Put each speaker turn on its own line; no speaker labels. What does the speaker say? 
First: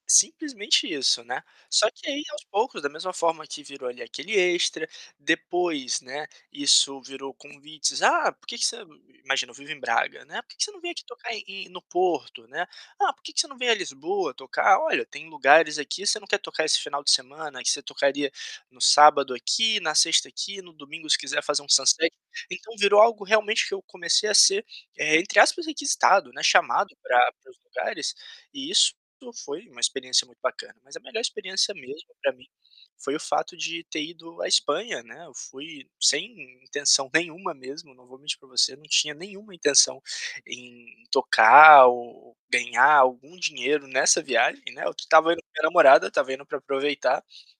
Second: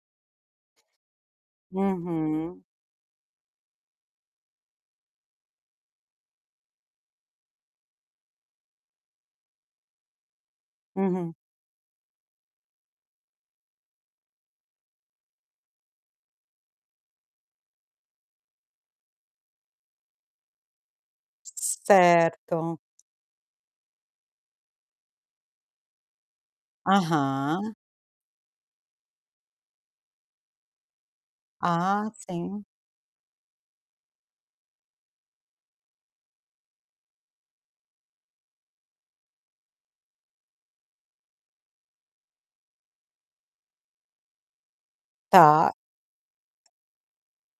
Simplesmente isso, né, só que aí aos
Uhum.
poucos, da mesma forma que virou ali aquele extra, depois, né, isso virou convites, "Ah, por que que você" I i imagina, eu vivo em Braga, né, "Por que que você não vem aqui
Uhum.
tocar em em no Porto?", né, "Ah, por que que você não vem a Lisboa tocar?", "Olha, tem lugares aqui, você não quer tocar esse final de semana? Aí você tocaria no sábado aqui, na sexta aqui, no domingo se quiser fazer um sunset." Então,
Certo.
virou algo, realmente, que eu comecei a ser, eh, entre aspas, "requisitado", né, chamado pra para os
Aham.
lugares. E isso foi uma experiência muito bacana, mas a melhor experiência mesmo,
Ah,
pra mim,
sim.
foi o fato de ter ido à Espanha, né, eu fui sem in intenção nenhuma mesmo, não vou mentir pra você, não tinha nenhuma intenção em tocar ou ou ganhar algum dinheiro nessa viagem, né, eu estava indo com minha
Tá.
namorada, estava indo pra aproveitar